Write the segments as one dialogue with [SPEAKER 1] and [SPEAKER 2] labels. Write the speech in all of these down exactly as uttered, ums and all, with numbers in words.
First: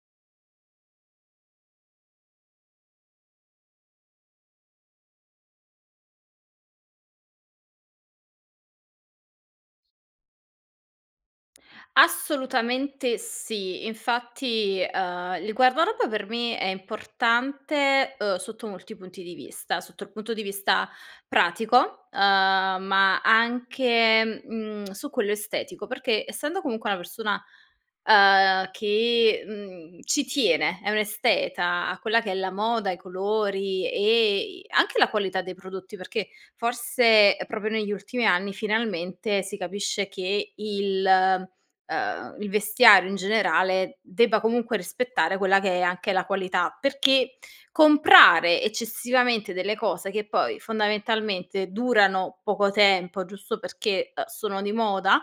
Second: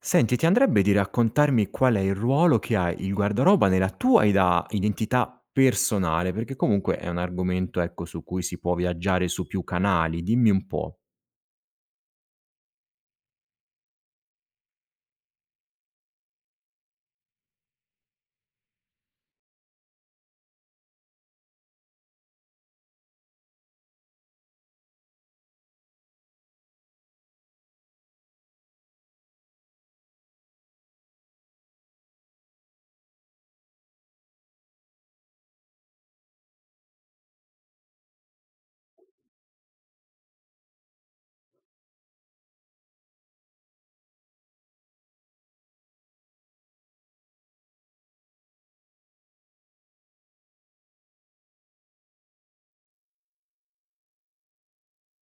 [SPEAKER 1] Senti, ti andrebbe di raccontarmi qual è il ruolo che ha il guardaroba nella tua ida identità personale, perché comunque è un argomento ecco su cui si può viaggiare su più canali. Dimmi un po'.
[SPEAKER 2] Assolutamente sì. Infatti, ehm, il guardaroba per me è importante, uhm, sotto molti punti di vista: sotto il punto di vista pratico, uhm, ma anche, mhmm, su quello estetico, perché essendo comunque una persona, uhm, che, mhmm, ci tiene, è un'esteta, a quella che è la moda, i colori e i anche la qualità dei prodotti perché, forse è proprio negli ultimi anni finalmente si capisce che il uhm, il vestiario, in generale, debba comunque rispettare quella che è anche la qualità; perché comprare eccessivamente delle cose che poi, fondamentalmente, durano poco tempo, giusto perché, uhm, sono di moda,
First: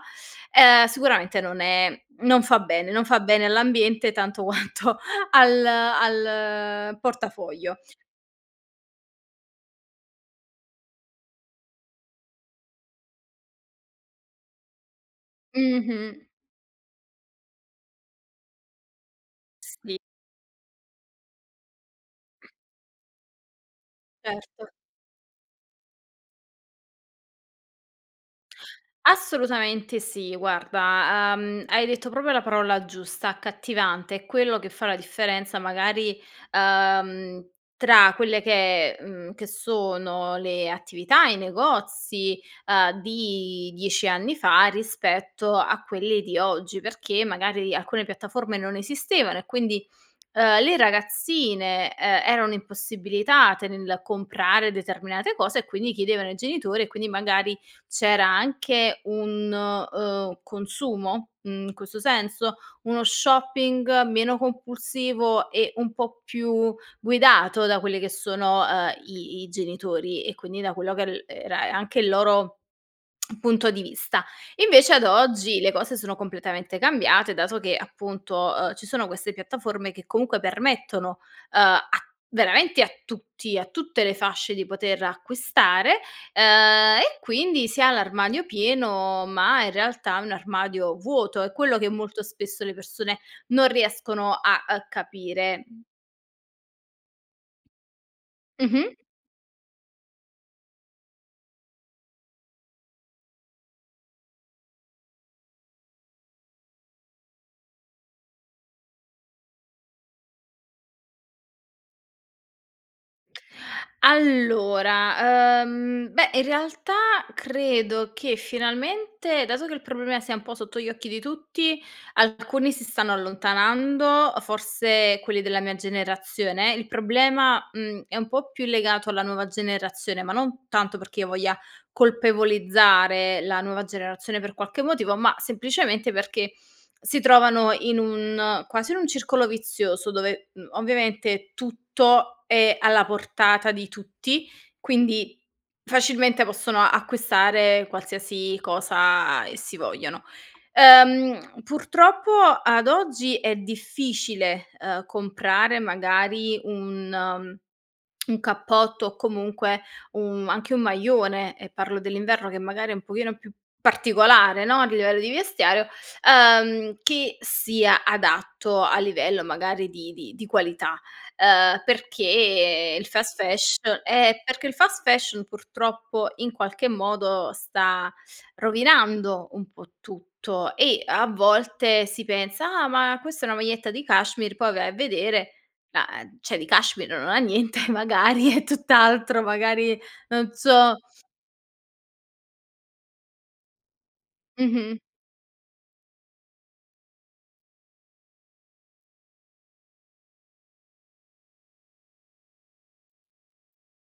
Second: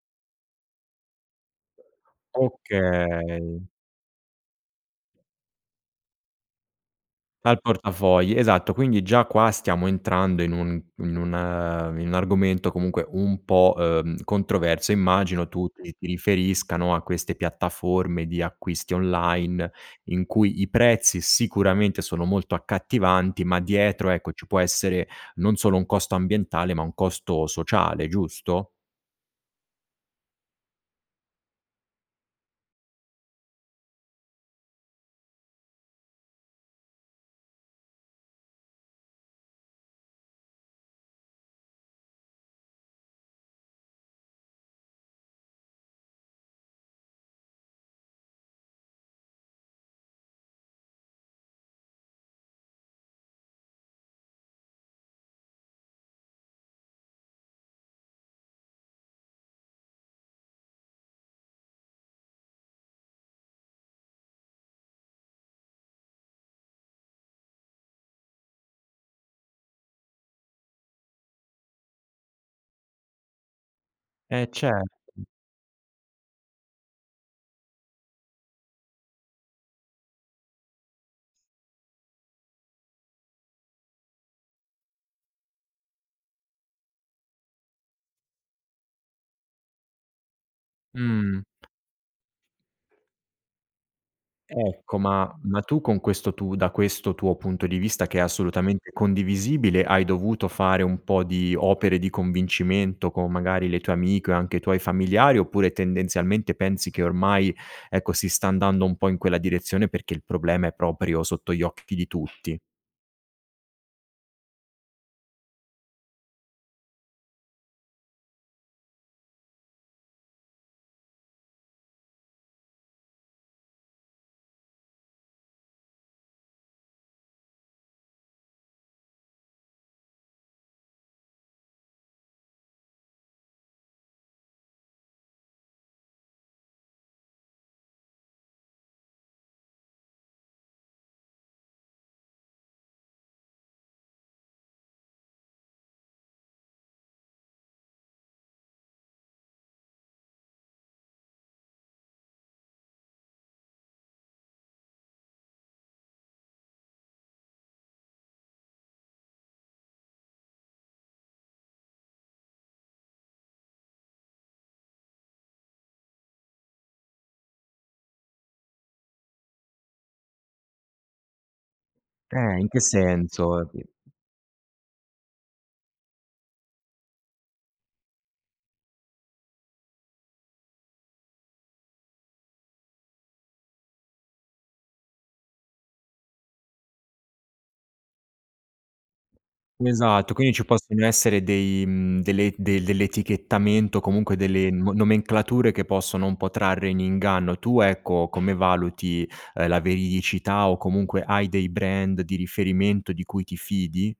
[SPEAKER 2] ehm, sicuramente non è non fa bene, non fa bene
[SPEAKER 1] Okay.
[SPEAKER 2] all'ambiente tanto quanto al al
[SPEAKER 1] Al
[SPEAKER 2] portafoglio.
[SPEAKER 1] portafogli, esatto. Quindi già qua stiamo entrando in un in un ehm, in u argomento comunque un po', uhm, controverso. Immagino tu ti ti
[SPEAKER 2] Mh-mh.
[SPEAKER 1] riferisca, no, a queste piattaforme di acquisti online,
[SPEAKER 2] Sì.
[SPEAKER 1] in cui i prezzi sicuramente sono molto accattivanti ma dietro, ecco, ci può
[SPEAKER 2] Erto.
[SPEAKER 1] essere, non solo un costo ambientale, ma un costo sociale, giusto?
[SPEAKER 2] Assolutamente sì, guarda. Uhm, hai detto propio la parola giusta: accattivante. È quello che fa la differenza, magari, uhm, tra quelle che è mhmm, che sono le attività, i negozi, uhm, di dieci anni fa, rispetto a quelle di oggi. Perché magari alcune piattaforme non esistevano e quindi, uhm, le ragazzine, uhm, erano impossibilitate nel comprare determinate cose e quindi chiedevano ai genitori e quindi magari c'era anche un, uhm, consumo, mhmm, questo senso, uno shopping meno compulsivo e un po' più guidato da quelle che sono, uhm, i i genitori e quindi da quello che el era anche il loro punto di vista.
[SPEAKER 1] E cer
[SPEAKER 2] Invece ad oggi le cose sono completamente cambiate dato che, appunto, uhm, ci sono queste piattaforme che comunque permettono, uhm a veramente a tutti a tutte le fasce di poter acquistare, uhm e quindi si ha l'armadio pieno ma in realtà è un armadio
[SPEAKER 1] Mh.
[SPEAKER 2] vuoto. È quello che molto spesso le persone non riescono a, uhm,
[SPEAKER 1] Ecco ma ma
[SPEAKER 2] capire.
[SPEAKER 1] tu con questo tu da questo tuo punto di vista, che è assolutamente
[SPEAKER 2] Mh-mh.
[SPEAKER 1] condivisibile, hai dovuto fare un po' di opere di convincimento con, magari, le tue amiche o anche i tuoi familiari, oppure tendenzialmente pensi che ormai, ecco, si sta andando un po' in quella direzione perché il problema è proprio sotto gli occhi di tutti.
[SPEAKER 2] Allora, uhm, beh, in realtà credo che finalmente, dato che il prolemea sia un po' sotto gli occhi di tutti, alcuni si stanno allontanando. Uhm, forse quelli della mia generazione. Il problema, mhmm, è un po' più legato alla nuova generazione. Ma non tanto perché io voglia colpevolizzare la nuova generazione per qualche motivo, ma, semplicemente, perché si trovano in un quasi in un circolo vizioso. Dove, mhmm, ovviamente, tutto è alla portata di tutti. Quindi facilmente possono acquistare qualsiasi cosa essi vogliano. Ehm, purtroppo, ad oggi, è difficile, uhm, comprare magari un un cappotto, o comunque u anche un maglione, e parlo dell'inverno, che magari è un pochino più particolare, no? A livello di vestiario, uhm, che sia adatto a livello magari di di di qualità. Uhm,
[SPEAKER 1] Eh, in che
[SPEAKER 2] perché il fast
[SPEAKER 1] senso?
[SPEAKER 2] fash
[SPEAKER 1] Ti
[SPEAKER 2] Eh, perché il fast fashion purtroppo, in qualche modo, sta rovinando un po' tutto. E a volte si pensa: "Ah, ma questa è una maglietta di cashmere". Poi vai a vedere la ehm, ceh, di cashmere non ha niente. Magari è tutt'altro, magari
[SPEAKER 1] Esatto.
[SPEAKER 2] non
[SPEAKER 1] Quindi ci
[SPEAKER 2] so
[SPEAKER 1] possono essere dei mhmm, delle del dell'etichettamento, o comunque delle no
[SPEAKER 2] Mh-mh.
[SPEAKER 1] nomenclature che possono un po' trarre in inganno. Tu, ecco, come valuti, ehm, la veridicità? O comunque, hai dei brand di riferimento di cui ti fidi?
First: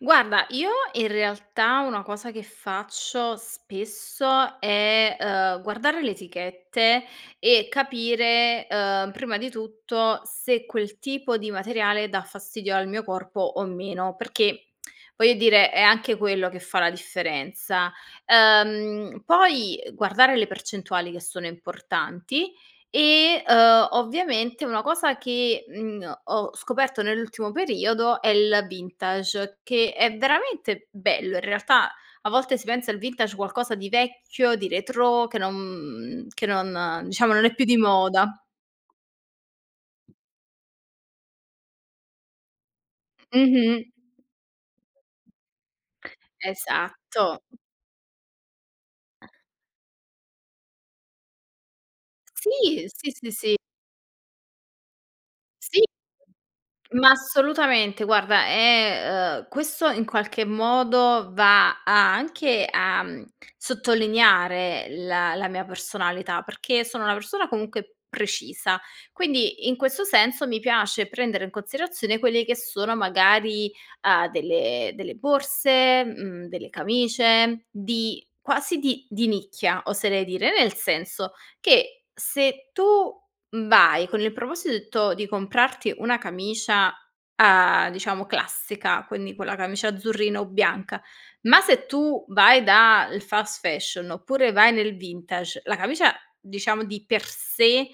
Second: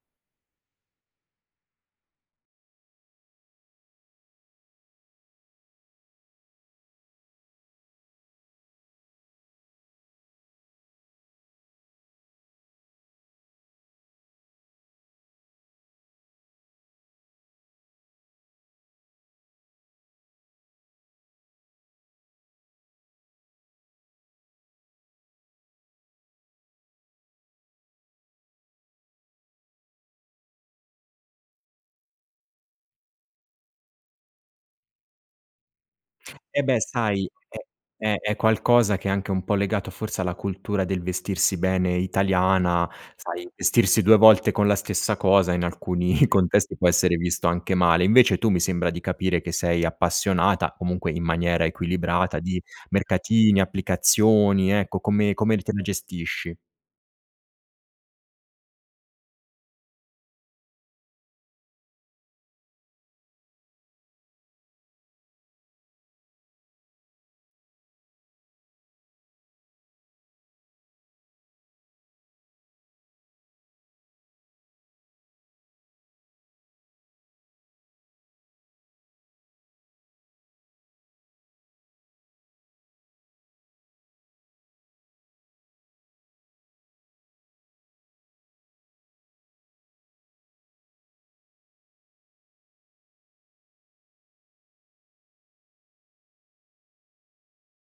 [SPEAKER 2] Guarda, io, in realtà, una cosa che faccio spesso è, uhm, guardare le etichette. E capire, uhm, prima di tutto, se quel tipo di materiale dà fastidio al mio corpo o meno. Perché, voglio dire, è anche quello che fa la differenza. Uhm, poi guardare le percentuali, che sono importanti. E, uhm, ovviamente, una cosa che, mhmm, ho scoperto nell'ultimo periodo è il vintage. Che è veramente bello, in realtà, a volte si pensa al vintage qualcosa di vecchio, di retrò. Che non mhmm, che
[SPEAKER 1] Eh, beh,
[SPEAKER 2] non
[SPEAKER 1] sai,
[SPEAKER 2] diciamo, non è
[SPEAKER 1] è
[SPEAKER 2] più di
[SPEAKER 1] è
[SPEAKER 2] moda.
[SPEAKER 1] è qualcosa che è anche un po' legato, forse, alla cultura del vestirsi bene italiana.
[SPEAKER 2] M
[SPEAKER 1] Sai,
[SPEAKER 2] Mh-mh.
[SPEAKER 1] vestirsi due volte con la stessa cosa, in alcuni contesti, può essere
[SPEAKER 2] Esatto.
[SPEAKER 1] visto anche male. Invece tu, mi sembra di capire che sei appassionata, comunque in maniera equilibrata, di
[SPEAKER 2] Sì, sì, sì, sì.
[SPEAKER 1] mercatini, applicazioni, ecco, come come li te
[SPEAKER 2] Sì.
[SPEAKER 1] li gestisci?
[SPEAKER 2] Ma assolutamente. Guarda, è uhm, questo in qualche modo va a anche a, uhm, sottolineare la la mia personalità. Perché sono una persona, comunque, precisa, quindi, in questo senso, mi piace prendere in consirazione quelli che sono magari, uhm, delle delle borse, mhmm, delle camicie di quasi di di nicchia, oserei dire. Nel senso che se tu, mhmm, vai con il proposito di comprarti una camicia, uhm, diciamo classica, quindi quella camicia azzurrina o bianca. Ma se tu vai da il fast fashion, oppure vai nel vintage, la camicia, diciamo, di per sé,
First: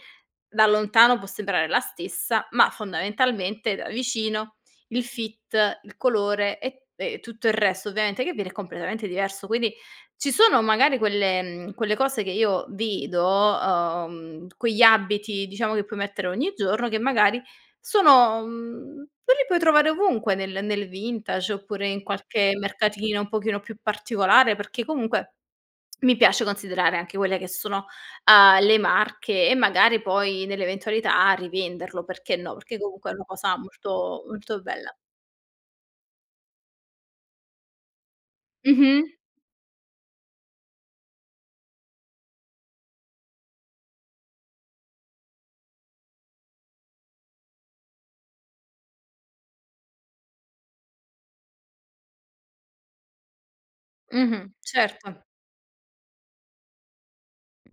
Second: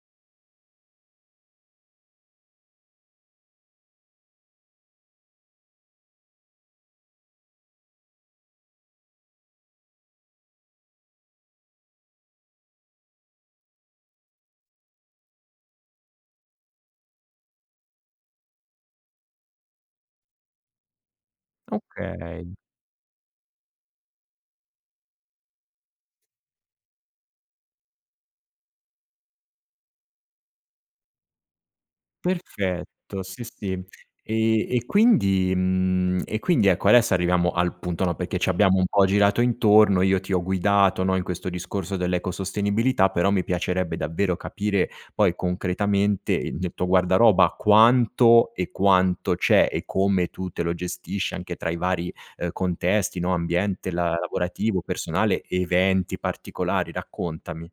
[SPEAKER 2] da lontano può sembrare la stessa. Ma fondamentalmente, da vicino, il fit, il colore e e e tutto il resto, ovviamente, che viene è completamente diverso. Quindi ci sono, magari, quelle mhmm, quelle cose che io vedo uhm, quegli abiti, diciamo, che puoi mettere ogni giorno. Che magari sono mhmm, e li puoi trovare ovunque, nel nel vintage oppure in
[SPEAKER 1] Okay.
[SPEAKER 2] qualche mercatino un pochino più particolare. Perché, comunque, mi piace considerare anche quelle che sono, uhm, le marche. E magari poi, nell'eventualità, rivenderlo. Perché no? Perché comunque è
[SPEAKER 1] Perfetto.
[SPEAKER 2] una
[SPEAKER 1] Sì,
[SPEAKER 2] cosa
[SPEAKER 1] sì. Ehm,
[SPEAKER 2] molto molto
[SPEAKER 1] e
[SPEAKER 2] bella.
[SPEAKER 1] quindi mhmm, e quindi, ecco, adesso arriviamo al punto, no, perché ci abbiamo un po'
[SPEAKER 2] Mh-mh.
[SPEAKER 1] girato intorno. Io ti ho guidato, no, in questo discorso dell'ecosostenibilità. Però mi piacerebbe davvero capire, poi, concretamente, i il tuo guardaroba. Quanto e quanto c'è, e come tu te lo gestisci, anche tra i vari, uhm, contesti, no, ambiente la
[SPEAKER 2] Mh-mh,
[SPEAKER 1] lavorativo,
[SPEAKER 2] certo.
[SPEAKER 1] personale, eventi particolari. Raccontami.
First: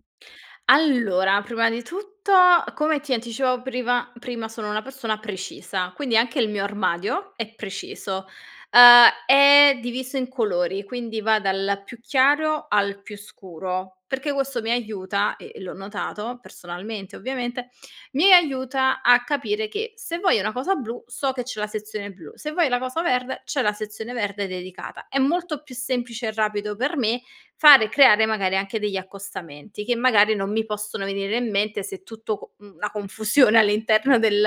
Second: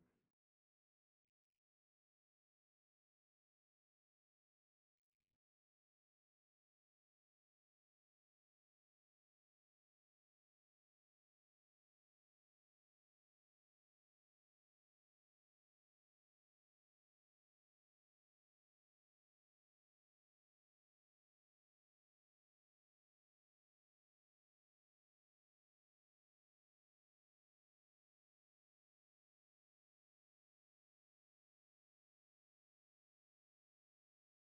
[SPEAKER 2] Allora, prima di tutto, come ti anticipavo priva prima, sono una persona precisa. Quindi anche il mio armadio è preciso. Uhm, è diviso in colori, quindi va dal più chiaro al più scuro. Perché questo mi aiuta e e l'ho notato personalmente, ovviamente. Mi e aiuta a capire che se voglio una cosa blu, so che c'è la sezione blu. Se voglio la cosa verde, c'è la sezione verde dedicata. È molto più semplice e rapido per me fare e creare, magari, anche degli accostamenti, che magari non mi possono venire in mente se tutto co mhmm, la confusione all'interno del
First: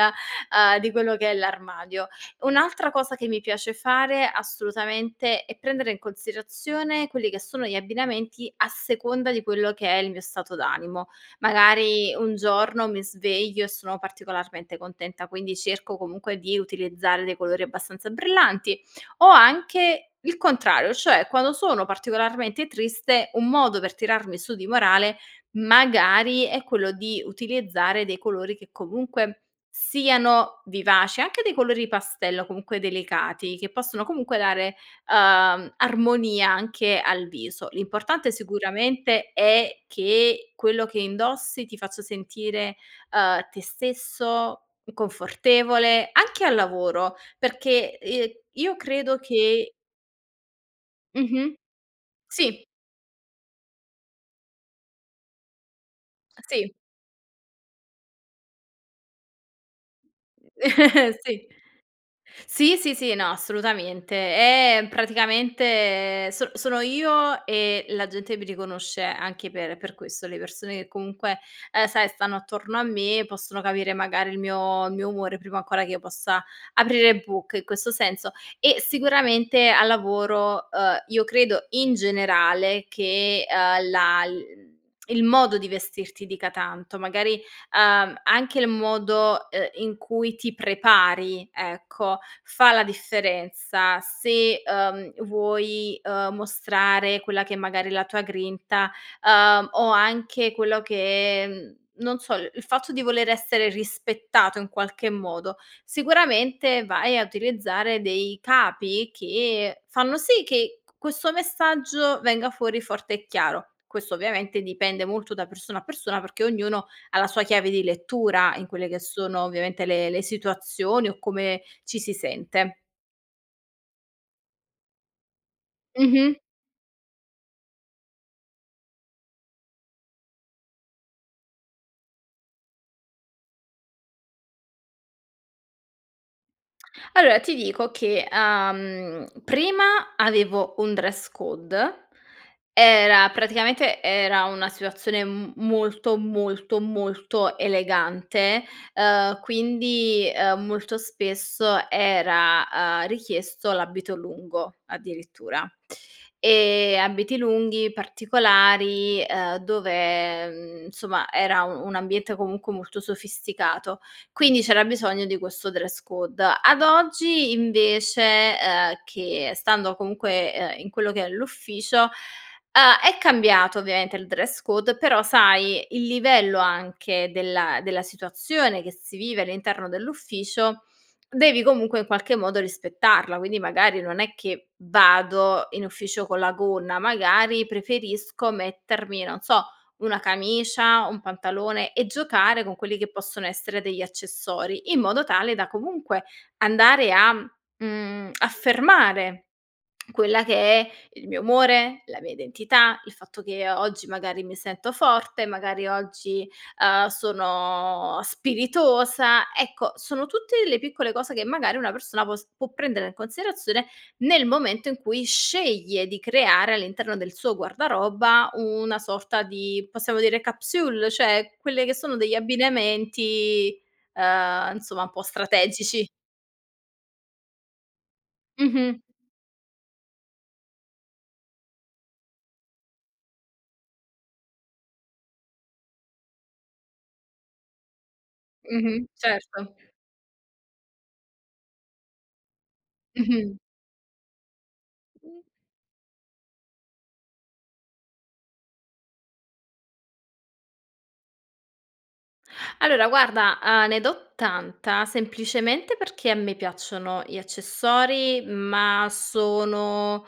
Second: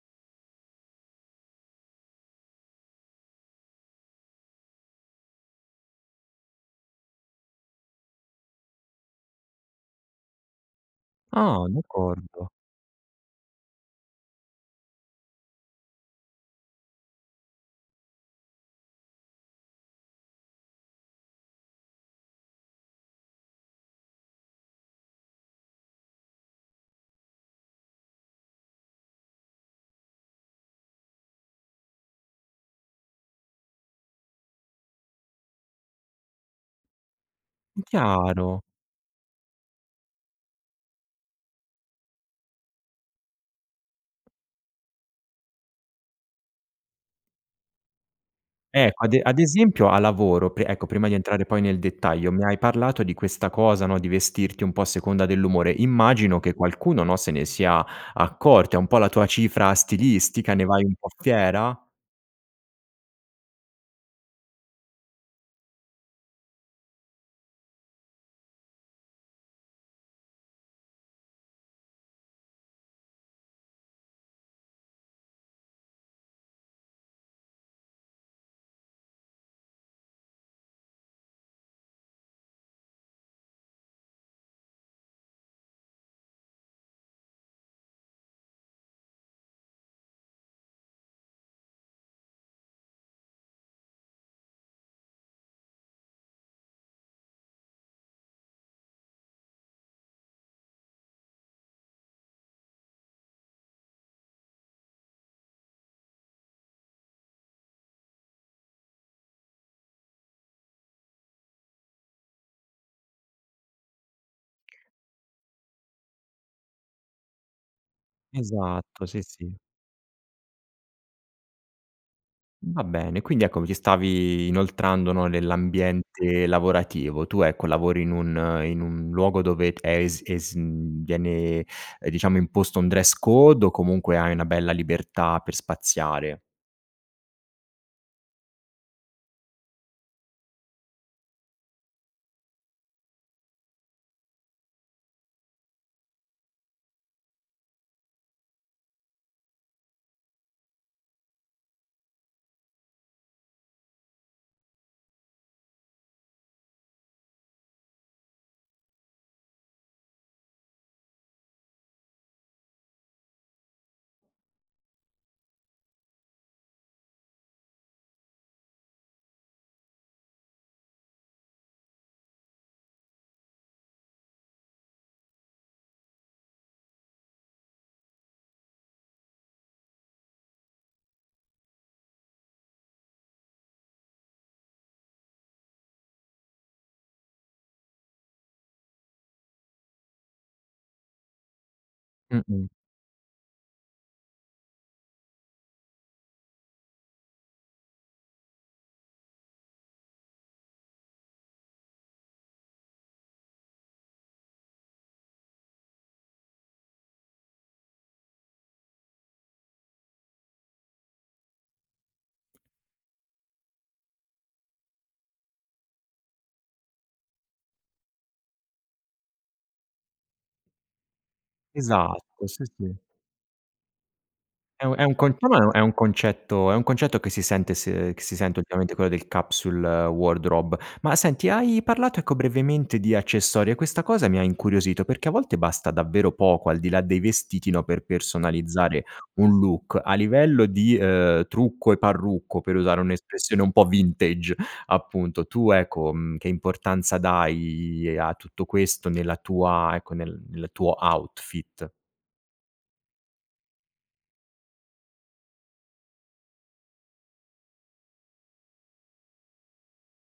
[SPEAKER 2] uhm, di quello che è l'armadio. Un'altra cosa che mi piace fare, assolutamente, è prendere in consirazione quelli che sono gli abbinamenti a seconda di quello che è il mio stato d'animo.
[SPEAKER 1] Ah,
[SPEAKER 2] Magari un
[SPEAKER 1] d'accordo.
[SPEAKER 2] giorno mi sveglio e sono particolarmente contenta, quindi cerco, comunque, di utilizzare dei colori abbastanza brillanti, o anche il contrario, cioè, quando sono particolarmente triste, un modo per tirarmi su di morale, magari, è quello di utilizzare dei colori che comunque siano vivaci. Anche dei colori pastello, comunque delicati, che possono comunque dare, uhm, armonia anche al viso.
[SPEAKER 1] Mh,
[SPEAKER 2] L'importante,
[SPEAKER 1] chiaro.
[SPEAKER 2] sicuramente, è che quello che indossi ti faccio sentire, uhm, te stesso, confortevole. Anche al lavoro, perché, ehm, io
[SPEAKER 1] Ecco, ad
[SPEAKER 2] credo
[SPEAKER 1] e ad
[SPEAKER 2] che
[SPEAKER 1] esempio, al lavoro pe ecco, prima di entrare
[SPEAKER 2] Mh-mh,
[SPEAKER 1] poi nel dettaglio, mi hai
[SPEAKER 2] sì.
[SPEAKER 1] parlato di questa cosa, no, di vestirti un po' a seconda dell'umore. Immagino che
[SPEAKER 2] Sì.
[SPEAKER 1] qualcuno, no, se ne sia accorta, è un po' la tua cifra stilistica, ne vai un po'
[SPEAKER 2] Sì.
[SPEAKER 1] fiera?
[SPEAKER 2] Sì, sì, sì. No, assolutamente. Eh, praticamente sono sono io, e la gente mi riconosce anche per per questo. Le persone che comunque, uhm, sai, stanno attorno a me, possono capire, magari, il mio il mio umore prima ancora che io possa aprire bocca, in questo senso. E sicuramente al lavoro, uhm, io credo, in generale, che, uhm, la l mhmm, il modo di vestirti dica tanto. Magari, uhm, anche il modo, uhm, in cui ti prepari, ecco, fa la differenza. Se, uhm, vuoi, uhm, mostrare quella che magari è la tua grinta, uhm, o anche quello che mhmm, non so, il il fatto di voler essere rispettato in qualche modo, sicuramente vai a utilizzare dei capi che fanno sì che q questo messaggio venga fuori forte e chiaro. Questo, ovviamente, dipende molto da persona a persona. Perché ognuno ha la sua chiave di lettura in quelle che
[SPEAKER 1] Esatto, sì,
[SPEAKER 2] sono,
[SPEAKER 1] sì.
[SPEAKER 2] ovviamente, le le situazioni o come ci si
[SPEAKER 1] Mh,
[SPEAKER 2] sente.
[SPEAKER 1] va bene. Quindi, ecco, mi ci stavi inoltrando, no,
[SPEAKER 2] Mh-mh.
[SPEAKER 1] nell'ambiente lavorativo. Tu, ecco, lavori in un in un luogo dove è es es mhmm, viene, uhm, diciamo, imposto un dress code, o comunque hai una bella libertà per spaziare?
[SPEAKER 2] Allora ti dico che, uhm, prima avevo un dress code. Era praticamente era una situazione m molto, molto, molto elegante. Uhm, quindi, uhm, molto spesso era, uhm, richiesto l'abito lungo, addirittura. Ehm, abiti lunghi, particolari, uhm, dove, mhmm, insomma, era u un ambiente comunque molto sofisticato. Quindi c'era bisogno di questo dress code. Ad oggi, invece uhm, che stando comunque, uhm, in quello che è l'ufficio, uhm, è cambiato ovviamente il dress code. Però, sai, il livello anche della della situazione che si vive all'interno dell'ufficio, devi comunque in qualche modo rispettarla. Quindi, magari, non è che vado in ufficio con la gonna. Magari preferisco mettermi, non so, una camicia, un pantalone, e giocare
[SPEAKER 1] Mh-mh.
[SPEAKER 2] con quelli che possono essere degli accessori. In modo tale da, comunque, andare a mhmm, affermare quella che è il mio umore, la mia identità, il fatto che o oggi, magari, mi sento forte, magari oggi, uhm, sono spiritosa. Ecco, sono tutte delle piccole cose che, magari, una persona può s può prendere in considerazione nel momento in cui sceglie di creare all'interno del suo guardaroba una sorta di, possiamo dire, capsule. ceh quelle che sono degli
[SPEAKER 1] Esatto, sì, sì.
[SPEAKER 2] abbinamenti, uhm,
[SPEAKER 1] È un è
[SPEAKER 2] insomma, un
[SPEAKER 1] un
[SPEAKER 2] po'
[SPEAKER 1] conce ma è un è un
[SPEAKER 2] strategici.
[SPEAKER 1] concetto è un concetto che si sente se che si sente ultimamente,
[SPEAKER 2] Mh-mh.
[SPEAKER 1] quello del capsule wardrobe. Ma, senti, hai parlato, ecco, brevemente di accessori, e questa cosa mi ha incuriosito. Perché a volte basta davvero poco, al di là dei vestiti, no, per personalizzare
[SPEAKER 2] Mh-mh,
[SPEAKER 1] un
[SPEAKER 2] certo.
[SPEAKER 1] look. A livello di, uhm, trucco e parrucco, per usare
[SPEAKER 2] Mh-mh.
[SPEAKER 1] un'espressione un po' vintage,
[SPEAKER 2] [unintelligible]
[SPEAKER 1] appunto. Tu, ecco, mhmm, che importanza dai a tutto questo? Nella tua ecco, nel nel tuo outfit?
[SPEAKER 2] Allora, guarda, uhm, ne do tanta. Semplicemente perché a me piacciono gli accessori. Ma sono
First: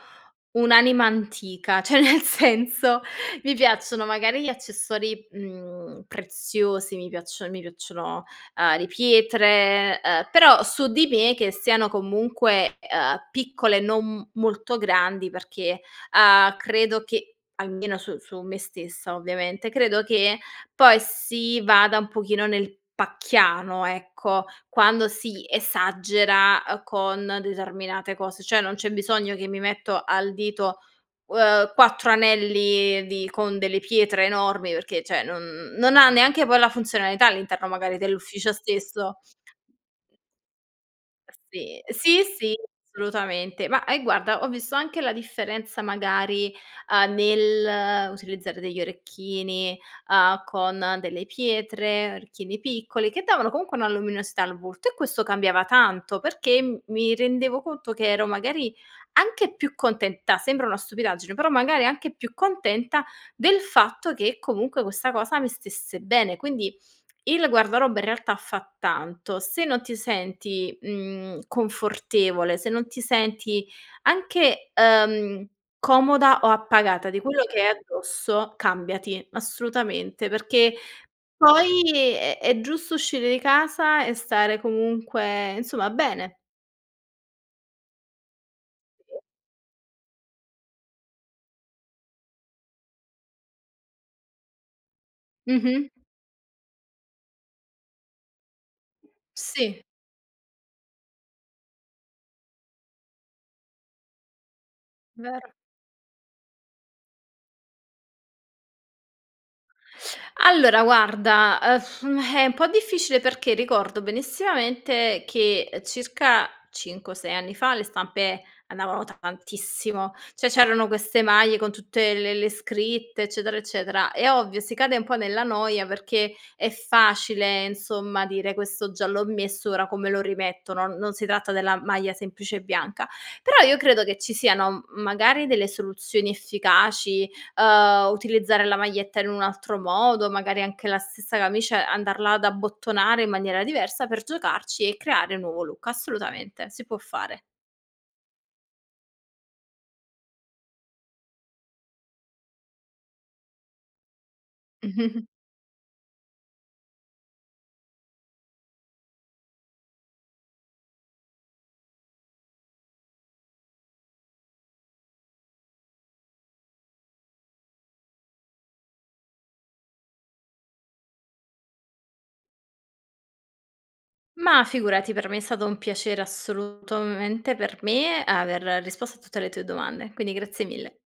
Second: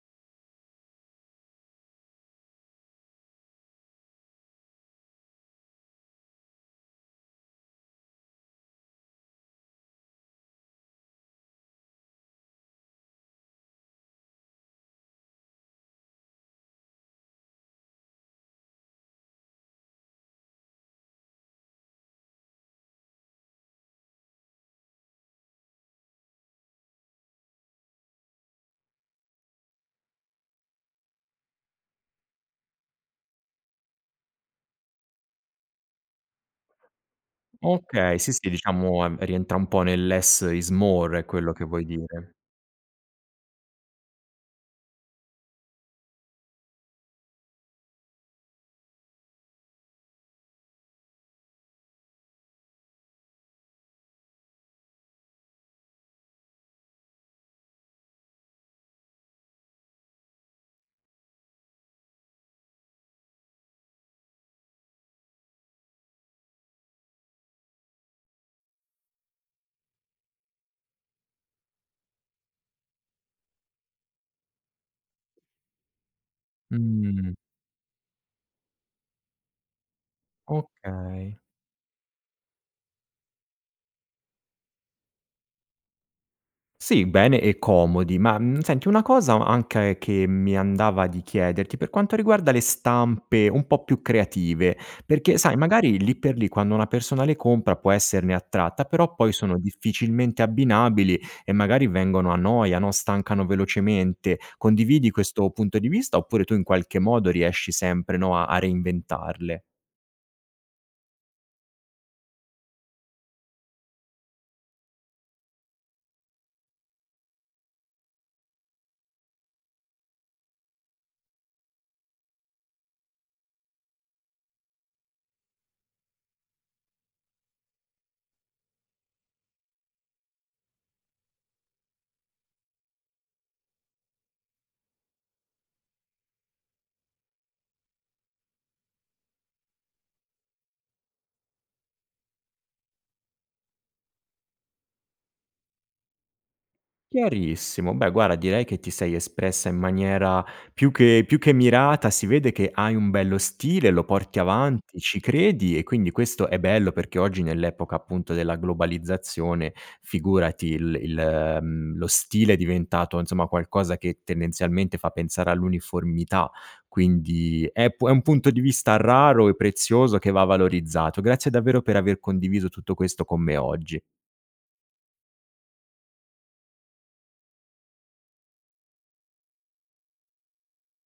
[SPEAKER 2] un'anima antica, ceh, nel senso, mi piacciono magari gli accessori, mhmm, preziosi, mi piaccio mi piacciono, uhm, le pietre, uhm però su di me, che siano comunque, uhm, piccole, non m molto grandi. Perché, uhm, credo che almeno su su me stessa, ovviamente, credo che poi si vada un pochino nel pacchiano, ecco, quando si esagera, uhm, con determinate cose. Cioè, non c'è bisogno che mi metto al dito, uhm, quattro anelli di con delle pietre enormi. Perché, ceh, non non ha neanche poi la funzionalità all'interno, magari,
[SPEAKER 1] Okay, sì, sì.
[SPEAKER 2] dell'ufficio
[SPEAKER 1] Diciamo, ehm,
[SPEAKER 2] stesso
[SPEAKER 1] rientra un po' nel "less is more". È
[SPEAKER 2] Uh,
[SPEAKER 1] quello che
[SPEAKER 2] sì.
[SPEAKER 1] vuoi
[SPEAKER 2] Sì,
[SPEAKER 1] dire?
[SPEAKER 2] sì, assolutamente. Ma eh, guarda, ho visto anche la differenza, magari, uhm, nell'utilizzare degli orecchini, uhm, con delle pietre. Orecchini piccoli, che davano comunque una luminosità al volto. E questo cambiava tanto. Perché m mi rendevo conto che ero, magari, anche più contenta, sembra una stupidaggine, però magari anche più contenta del fatto che, comunque, questa cosa mi stesse bene. Quindi il guardaroba, in realtà, fa tanto. Se non ti senti, mhmm, confortevole, se non ti senti anche, uhm, comoda o appagata di
[SPEAKER 1] Mhmm.
[SPEAKER 2] quello che hai addosso, cambiati, assolutamente. Perché
[SPEAKER 1] Okay.
[SPEAKER 2] poi è è giusto uscire di casa e stare comunque, insomma, bene.
[SPEAKER 1] Sì, bene e comodi. Ma, mhmm, senti, una
[SPEAKER 2] [unintelligible]
[SPEAKER 1] cosa ancae che mi andava di chiederti, per quanto riguarda le stampe un po' più creative perché, sai,
[SPEAKER 2] Mh-mh.
[SPEAKER 1] magari lì per lì, quando una persona le compra, può esserne attratta. Però poi sono
[SPEAKER 2] Sì.
[SPEAKER 1] difficilmente abbinabili e magari vengono a noia, no, stancano velocemente. Condividi questo
[SPEAKER 2] Vero.
[SPEAKER 1] punto di vista, oppure tu, in qualche modo, riesci sempre, no, a a reinventarle?
[SPEAKER 2] Allora, guarda, uhm, è un po' difficile, perché ricordo benissimamente che, uhm, circa cinque o sei anni fa le stampe andavano tantissimo. ceh, c'erano queste maglie con tutte le le scritte, eccetera, eccetera. È ovvio, si cade un po' nella noia perché è facile, insomma, dire: "Questo già l'ho messo, ora come lo rimetto?" Non non si tratta della maglia semplice bianca. Però io credo che ci siano m magari delle soluzioni efficaci, uhm, utilizzare la maglietta in un altro modo. Magari anche la stessa camicia, andarla ad abbottonare in maniera diversa per giocarci e creare un nuovo look, assolutamente, si può fare.
[SPEAKER 1] Chiarissimo. Beh, guara, direi che ti sei espressa in maniera più che più che mirata. Si vede che hai un bello stile, lo porti avanti, ci credi. E quindi questo è bello. Perché oggi, nell'epoca, appunto, della globalizzazione, figurati, il il mhmm, lo stile è diventato, insomma, qualcosa che tendenzialmente fa pensare all'uniformità. Quindi è pu è un punto di vista raro e prezioso, che va valorizzato. Grazie davvero per aver condiviso tutto questo con me oggi.
[SPEAKER 2] Ma figurati. Per me è stato un piacere, assolutomente, per me, aver risposto a tutte le tue domande. Quindi grazie mille.